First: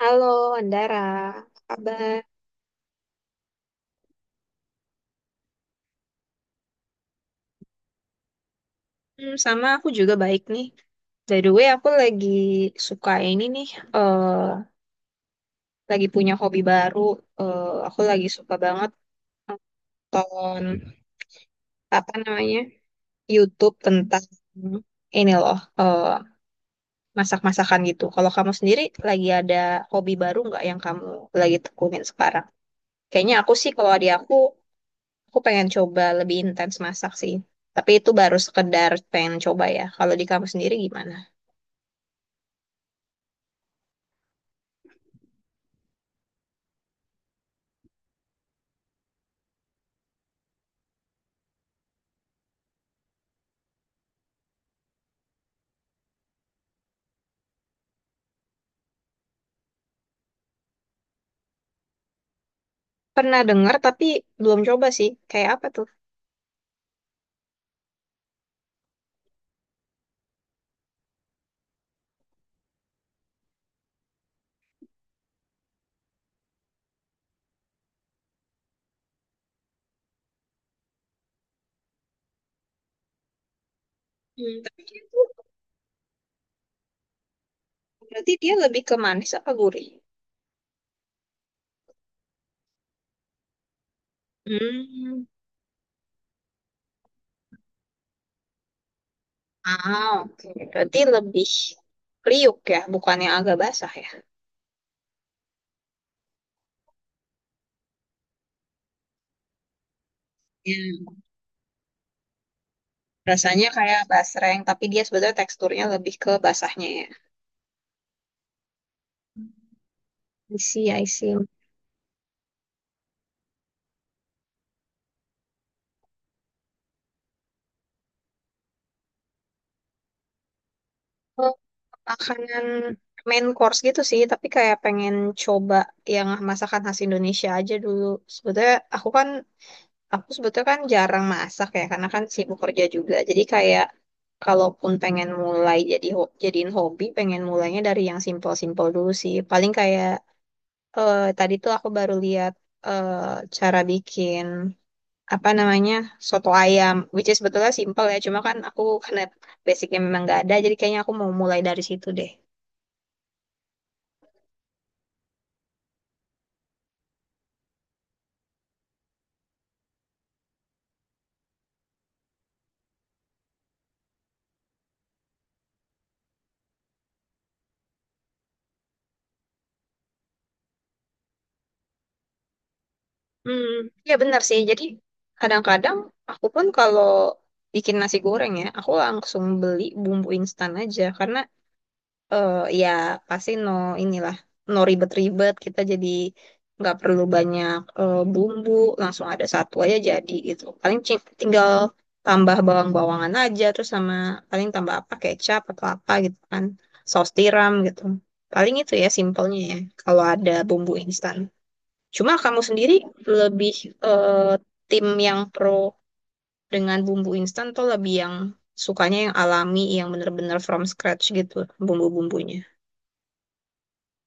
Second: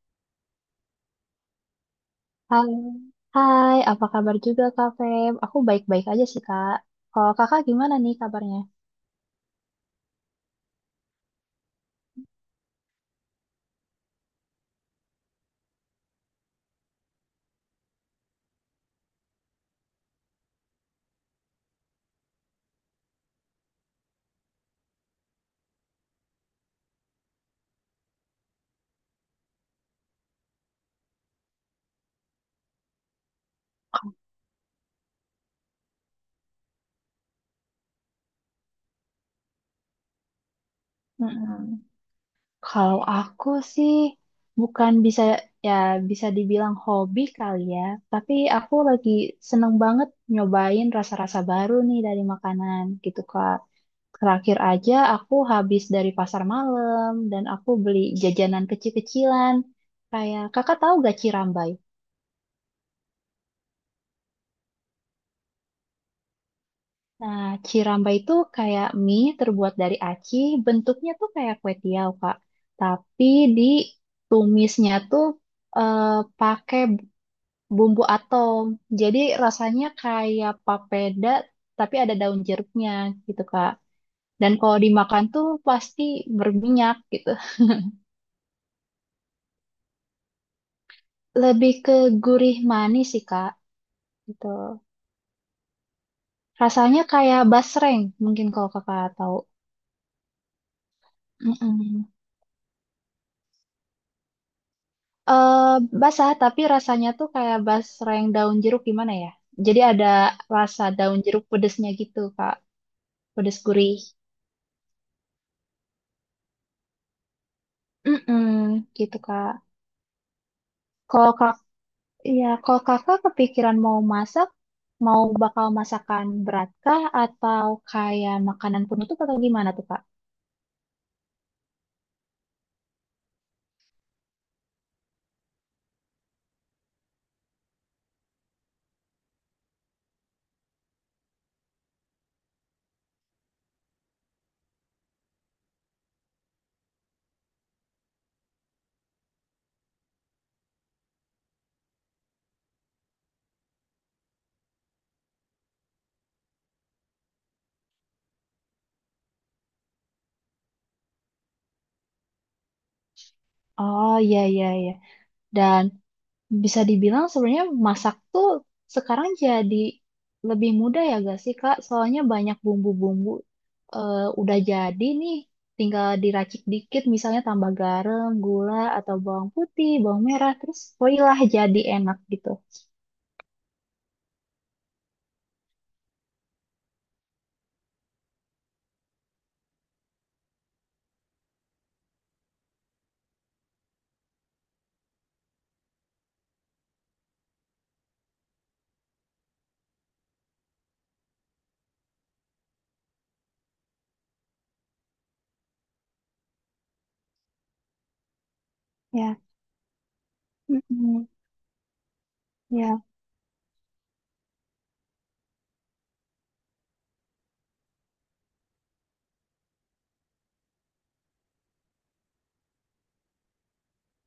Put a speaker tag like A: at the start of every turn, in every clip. A: Halo, Andara. Apa kabar?
B: Hai, hai, apa kabar juga Kak Feb? Aku baik-baik aja sih Kak. Kalau Kakak gimana nih kabarnya?
A: Hmm, sama aku juga baik nih. By the way, aku lagi suka ini nih, eh lagi punya hobi baru. Aku lagi suka banget tonton apa namanya YouTube tentang ini loh, masak-masakan gitu. Kalau kamu sendiri lagi ada hobi baru nggak yang kamu lagi tekunin sekarang? Kayaknya aku sih kalau di aku pengen coba lebih intens masak sih. Tapi itu baru sekedar pengen coba ya. Kalau di kamu sendiri gimana?
B: Mm-mm. Kalau aku sih bukan bisa ya bisa dibilang hobi kali ya, tapi aku lagi seneng banget nyobain rasa-rasa baru nih dari makanan gitu Kak. Terakhir aja aku habis dari pasar malam dan aku beli jajanan kecil-kecilan. Kayak Kakak tahu gak Cirambay?
A: Pernah dengar tapi belum coba sih. Kayak apa tuh?
B: Nah, ciramba itu kayak mie terbuat dari aci, bentuknya tuh kayak kue tiaw, Kak. Tapi ditumisnya tuh eh, pakai bumbu atom. Jadi rasanya kayak papeda, tapi ada daun jeruknya gitu, Kak. Dan
A: Hmm.
B: kalau
A: Tapi dia
B: dimakan
A: tuh
B: tuh pasti berminyak gitu.
A: berarti dia lebih ke manis apa gurih?
B: Lebih ke gurih manis sih, Kak. Gitu.
A: Hmm.
B: Rasanya kayak basreng, mungkin kalau Kakak tahu.
A: Ah, oke. Berarti lebih
B: Mm-mm.
A: kriuk ya, bukannya agak basah ya.
B: eh Basah tapi rasanya tuh kayak basreng daun jeruk gimana ya? Jadi ada rasa
A: Ya.
B: daun jeruk pedesnya gitu, Kak. Pedes
A: Rasanya
B: gurih.
A: kayak basreng, tapi dia sebenarnya teksturnya lebih ke basahnya ya.
B: Mm-mm, gitu, Kak.
A: I see, I
B: Kalau
A: see.
B: kak, Ya, kalau Kakak kepikiran mau masak, mau bakal masakan berat kah atau kayak makanan penutup atau gimana tuh, Kak?
A: Oh, makanan main course gitu sih, tapi kayak pengen coba yang masakan khas Indonesia aja dulu. Sebenarnya aku kan Aku sebetulnya kan jarang masak ya, karena kan sibuk kerja juga. Jadi kayak kalaupun pengen mulai jadi jadiin hobi, pengen mulainya dari yang simpel-simpel dulu sih. Paling kayak tadi tuh aku baru lihat eh, cara bikin apa namanya soto ayam, which is sebetulnya simpel ya. Cuma kan aku karena basicnya memang nggak ada, jadi kayaknya aku mau mulai dari situ deh.
B: Oh, iya, iya, iya. Dan bisa dibilang sebenarnya masak tuh sekarang jadi lebih mudah ya gak sih Kak? Soalnya banyak bumbu-bumbu udah jadi nih, tinggal diracik dikit misalnya tambah garam, gula, atau bawang putih, bawang merah, terus voila jadi enak gitu.
A: Hmm, ya benar sih. Jadi kadang-kadang aku pun kalau bikin nasi goreng ya, aku langsung beli bumbu instan aja karena eh ya pasti no inilah no ribet-ribet kita jadi nggak perlu banyak bumbu langsung ada satu aja jadi gitu paling tinggal tambah bawang-bawangan aja terus sama paling tambah apa kecap atau apa gitu kan saus tiram gitu paling itu ya
B: Ya,
A: simpelnya ya kalau ada bumbu
B: mm-mm.
A: instan cuma kamu sendiri
B: Ya,
A: lebih eh, tim yang pro dengan bumbu instan atau lebih yang sukanya yang alami yang bener-bener from scratch gitu bumbu-bumbunya.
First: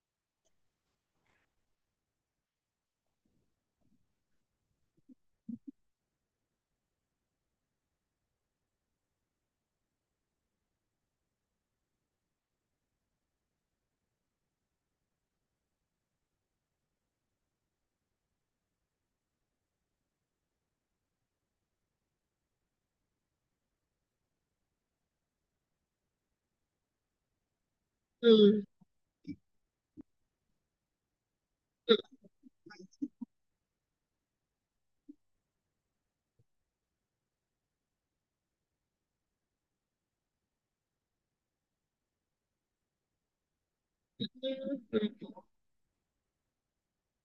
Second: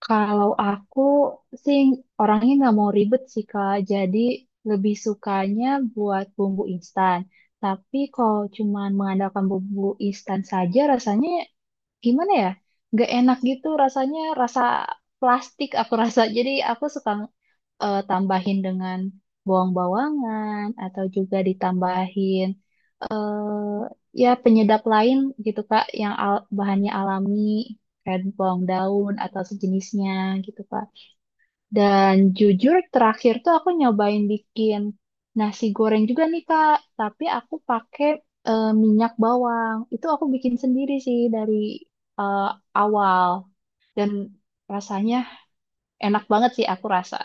B: kalau aku sih orangnya nggak mau ribet sih Kak, jadi lebih sukanya buat bumbu instan. Tapi kalau cuma mengandalkan bumbu instan saja rasanya gimana ya, nggak enak gitu, rasanya rasa plastik aku rasa. Jadi aku suka tambahin dengan bawang-bawangan atau juga ditambahin eh ya penyedap lain gitu Kak, yang bahannya alami kayak bawang
A: Hmm.
B: daun atau sejenisnya gitu Kak. Dan jujur terakhir tuh aku nyobain bikin nasi goreng juga nih Kak, tapi aku pakai minyak bawang. Itu aku bikin sendiri sih dari eh, awal dan rasanya enak banget sih aku rasa.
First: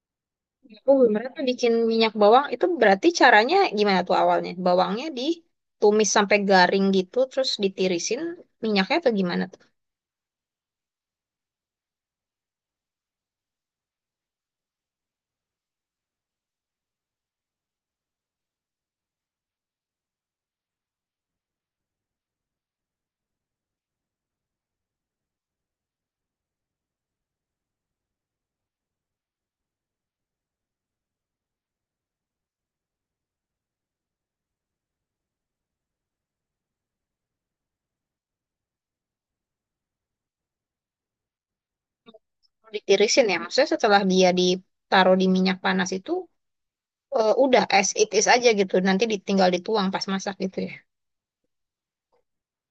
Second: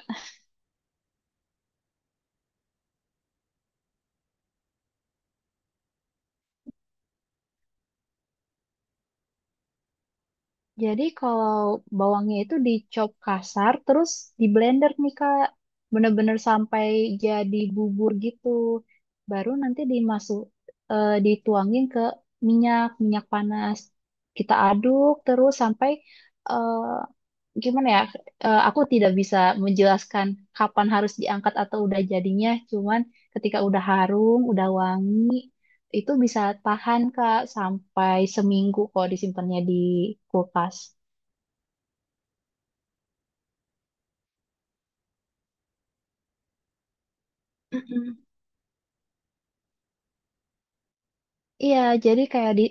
A: Oh, mereka bikin minyak bawang itu berarti caranya gimana tuh awalnya? Bawangnya ditumis sampai garing gitu, terus ditirisin minyaknya atau gimana tuh?
B: Jadi kalau bawangnya itu dicop kasar, terus di blender nih Kak, bener-bener sampai jadi bubur gitu. Baru nanti dituangin ke minyak panas. Kita aduk terus sampai eh, gimana ya? Aku tidak bisa menjelaskan kapan harus diangkat atau udah jadinya. Cuman ketika udah harum, udah wangi, itu bisa tahan Kak sampai seminggu kok disimpannya di kulkas.
A: Kalau ditirisin ya, maksudnya setelah dia ditaruh di minyak panas itu udah as it
B: Mm-mm.
A: is aja gitu, nanti ditinggal dituang pas masak gitu ya.
B: Iya, jadi kayak di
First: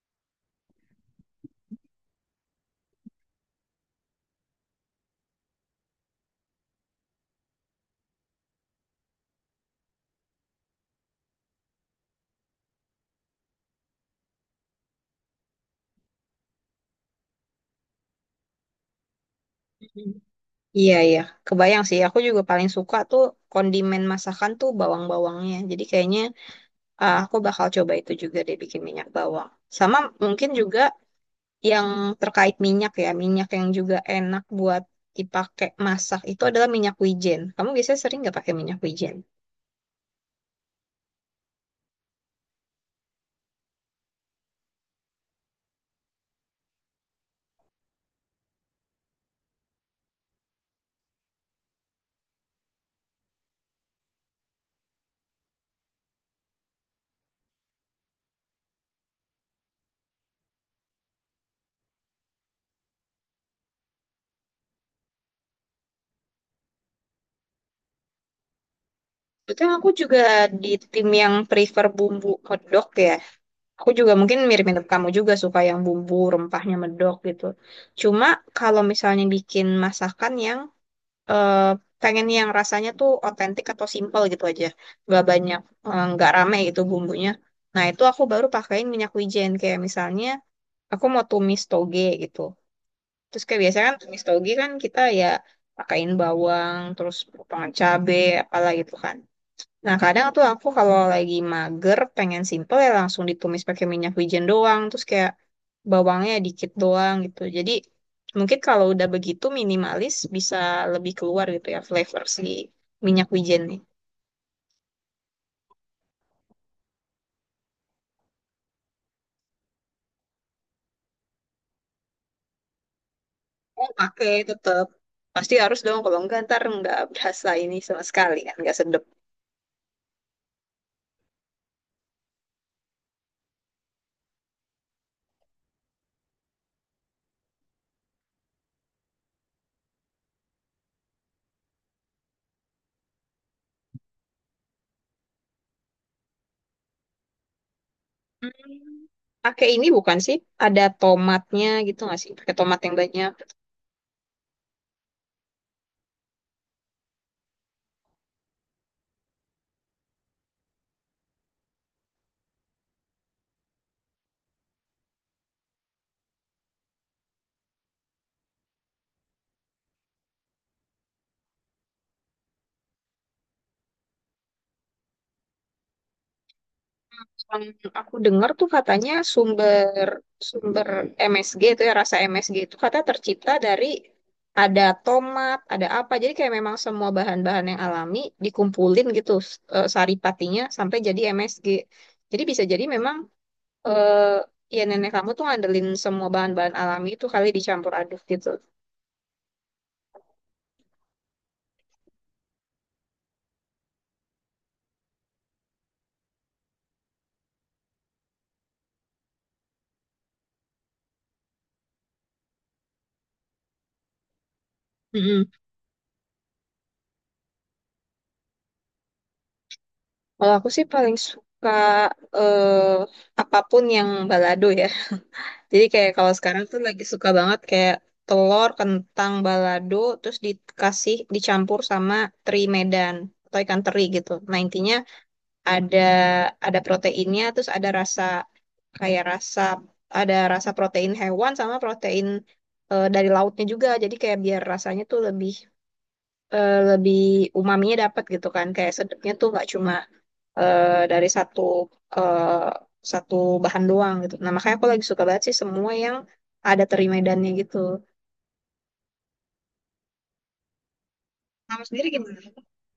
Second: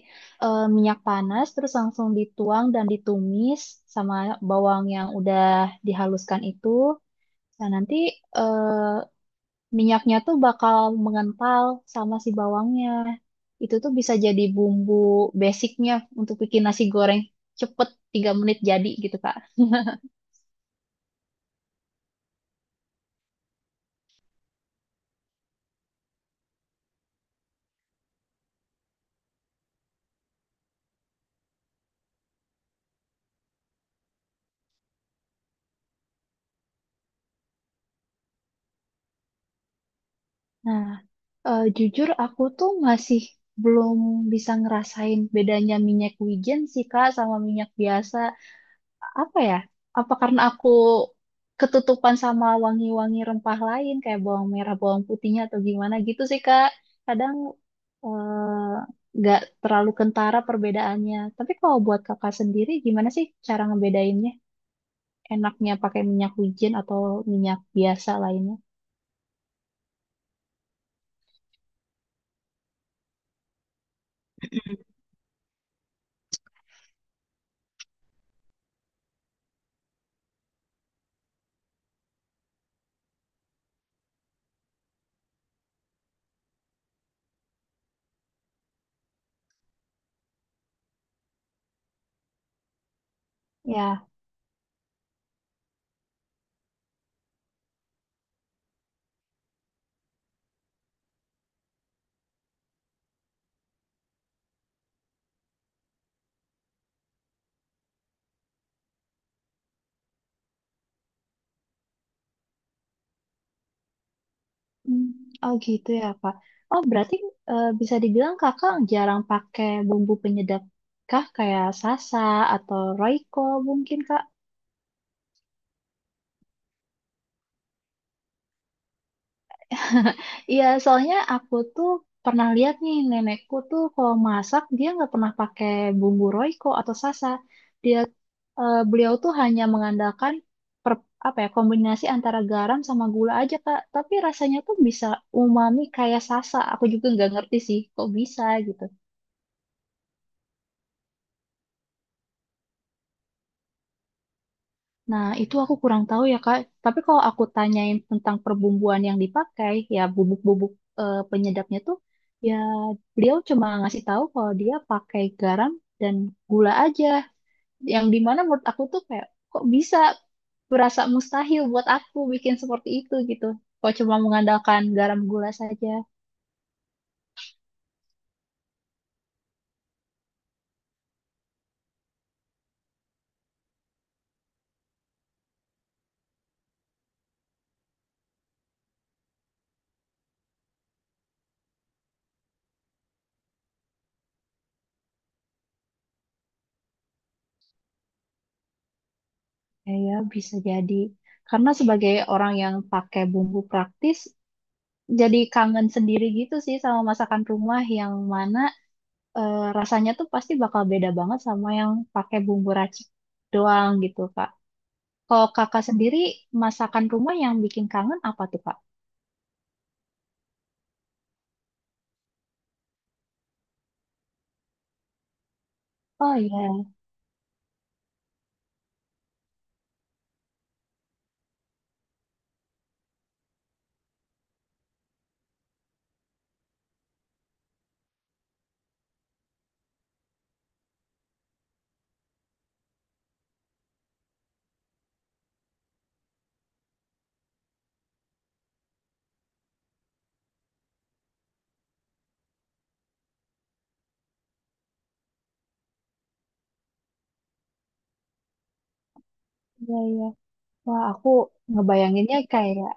B: minyak panas terus langsung dituang dan ditumis sama bawang yang udah dihaluskan itu. Nah, nanti eh, minyaknya tuh bakal mengental sama si bawangnya. Itu tuh bisa jadi bumbu basicnya untuk bikin nasi goreng cepet 3 menit jadi gitu, Kak.
A: Mhm. Iya iya, kebayang sih. Aku juga paling suka tuh kondimen masakan tuh bawang-bawangnya. Jadi kayaknya ah, aku bakal coba itu juga deh bikin minyak bawang. Sama mungkin juga yang terkait minyak ya, minyak yang juga enak buat dipakai masak itu adalah minyak wijen. Kamu biasanya sering nggak pakai minyak wijen?
B: Nah, jujur aku tuh masih belum bisa ngerasain bedanya minyak wijen sih Kak sama minyak biasa. Apa ya? Apa karena aku ketutupan sama wangi-wangi rempah lain kayak bawang merah, bawang putihnya atau gimana gitu sih Kak. Kadang eh, nggak terlalu kentara perbedaannya. Tapi kalau buat Kakak sendiri gimana sih cara ngebedainnya? Enaknya pakai minyak wijen atau minyak biasa lainnya?
A: Betul, aku juga di tim yang prefer bumbu medok ya. Aku juga mungkin mirip-mirip kamu juga suka yang bumbu rempahnya medok gitu. Cuma kalau misalnya bikin masakan yang eh, pengen yang rasanya tuh otentik atau simple gitu aja, nggak banyak, nggak rame gitu bumbunya. Nah, itu aku baru pakein minyak wijen kayak misalnya aku mau tumis toge gitu. Terus kayak biasanya kan
B: Ya.
A: tumis toge kan kita ya pakain bawang, terus potongan cabe, apalah gitu kan. Nah kadang tuh aku kalau lagi mager, pengen simple ya langsung ditumis pakai minyak wijen doang, terus kayak bawangnya dikit doang gitu. Jadi mungkin kalau udah begitu minimalis bisa lebih keluar gitu ya flavor si minyak wijen nih.
B: Hmm. Oh, gitu ya Pak. Oh berarti bisa dibilang Kakak jarang pakai bumbu penyedap kah kayak sasa atau Royco mungkin Kak?
A: Pakai tetap pasti harus dong kalau enggak ntar nggak berasa ini sama sekali kan nggak sedap.
B: Iya soalnya aku tuh pernah lihat nih nenekku tuh kalau masak dia nggak pernah pakai bumbu Royco atau sasa. Dia Beliau tuh hanya mengandalkan per, apa ya kombinasi antara garam sama gula aja Kak. Tapi rasanya tuh bisa umami kayak sasa. Aku juga nggak ngerti sih kok bisa
A: Hmm,
B: gitu.
A: pakai ini bukan sih? Ada tomatnya gitu nggak sih? Pakai tomat yang banyak.
B: Nah, itu aku kurang tahu ya, Kak. Tapi kalau aku tanyain tentang perbumbuan yang dipakai, ya bubuk-bubuk penyedapnya tuh, ya beliau cuma ngasih tahu kalau dia pakai garam dan gula aja. Yang dimana menurut aku tuh kayak, kok bisa berasa mustahil buat aku bikin seperti itu gitu. Kok cuma mengandalkan garam gula saja.
A: Terus yang aku dengar tuh katanya sumber sumber MSG itu ya rasa MSG itu kata tercipta dari ada tomat, ada apa. Jadi kayak memang semua bahan-bahan yang alami dikumpulin gitu sari sampai jadi MSG. Jadi bisa jadi memang eh, ya nenek kamu tuh ngandelin semua bahan-bahan alami itu kali dicampur aduk gitu.
B: Ya, ya bisa jadi. Karena sebagai orang yang pakai bumbu praktis, jadi kangen sendiri gitu sih sama masakan rumah yang mana rasanya tuh pasti bakal beda banget sama yang pakai bumbu racik doang gitu, Kak. Kalau kakak sendiri, masakan rumah yang bikin kangen apa tuh, Kak?
A: Kalau aku sih paling suka eh, apapun yang balado ya. Jadi kayak kalau
B: Oh
A: sekarang tuh
B: iya,
A: lagi suka banget kayak telur, kentang, balado, terus dikasih dicampur sama teri Medan atau ikan teri gitu. Nah intinya ada ada proteinnya, terus ada rasa kayak rasa ada rasa protein hewan sama protein dari lautnya juga. Jadi kayak biar rasanya tuh lebih lebih umaminya dapat gitu kan. Kayak sedapnya tuh nggak cuma dari eh, satu bahan doang gitu. Nah, makanya aku lagi suka banget sih semua yang ada teri medannya gitu.
B: iya, iya. Wah, aku
A: Kamu sendiri
B: ngebayanginnya
A: gimana?
B: kayak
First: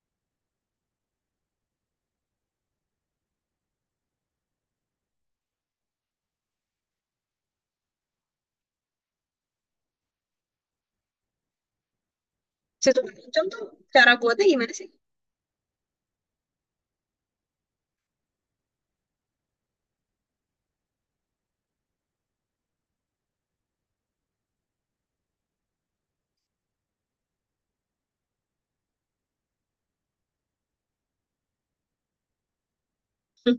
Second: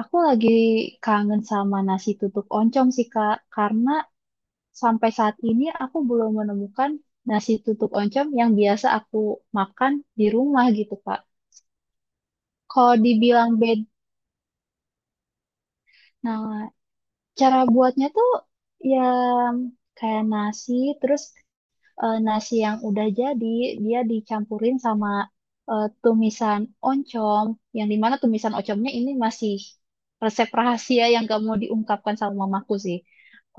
B: aku lagi kangen sama nasi tutuk oncom sih, Kak. Karena sampai saat ini aku belum menemukan nasi tutuk oncom yang biasa aku makan di rumah gitu, Kak. Kalau
A: Situ oncom
B: dibilang
A: tuh
B: beda,
A: cara buatnya gimana sih?
B: nah cara buatnya tuh ya kayak nasi, terus nasi yang udah jadi dia dicampurin sama tumisan oncom, yang dimana tumisan oncomnya ini masih resep rahasia yang gak mau diungkapkan sama mamaku sih.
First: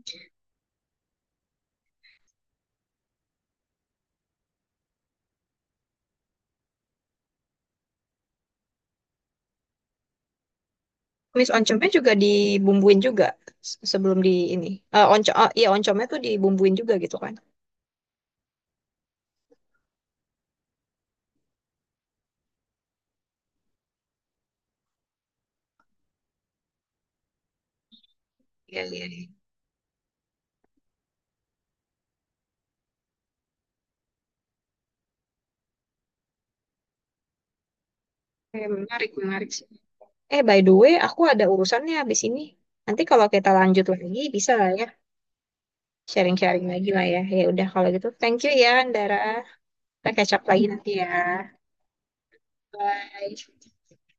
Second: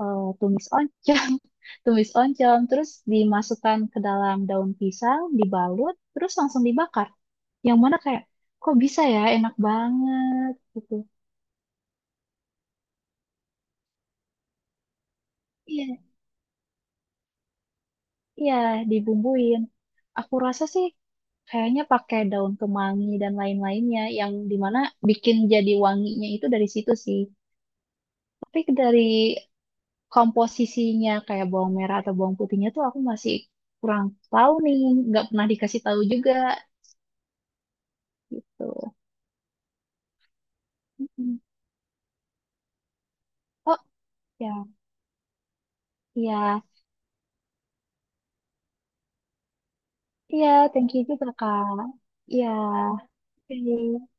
B: Eh, tumis oncom, tumis oncom, terus dimasukkan ke dalam daun pisang, dibalut, terus langsung dibakar. Yang mana kayak kok bisa ya, enak banget gitu.
A: Mis oncomnya juga dibumbuin juga sebelum di ini. Eh oncom, oh, iya oncomnya
B: Iya.
A: tuh dibumbuin juga gitu kan?
B: Iya, dibumbuin. Aku rasa sih kayaknya pakai daun kemangi dan lain-lainnya yang dimana bikin jadi wanginya itu dari situ sih. Tapi
A: Iya, iya,
B: dari
A: iya.
B: komposisinya kayak bawang merah atau bawang putihnya tuh aku masih kurang tahu nih, nggak pernah dikasih tahu juga
A: Eh,
B: gitu.
A: menarik, menarik sih. Eh, by the way, aku
B: Mm-mm.
A: ada urusannya habis ini. Nanti kalau kita
B: Oh
A: lanjut lagi, bisa
B: ya,
A: lah ya.
B: iya,
A: Sharing-sharing lagi lah ya. Ya udah, kalau gitu. Thank you ya, Andara. Kita catch up
B: iya,
A: lagi nanti
B: thank you
A: ya.
B: juga kak. Iya,
A: Bye.
B: oke.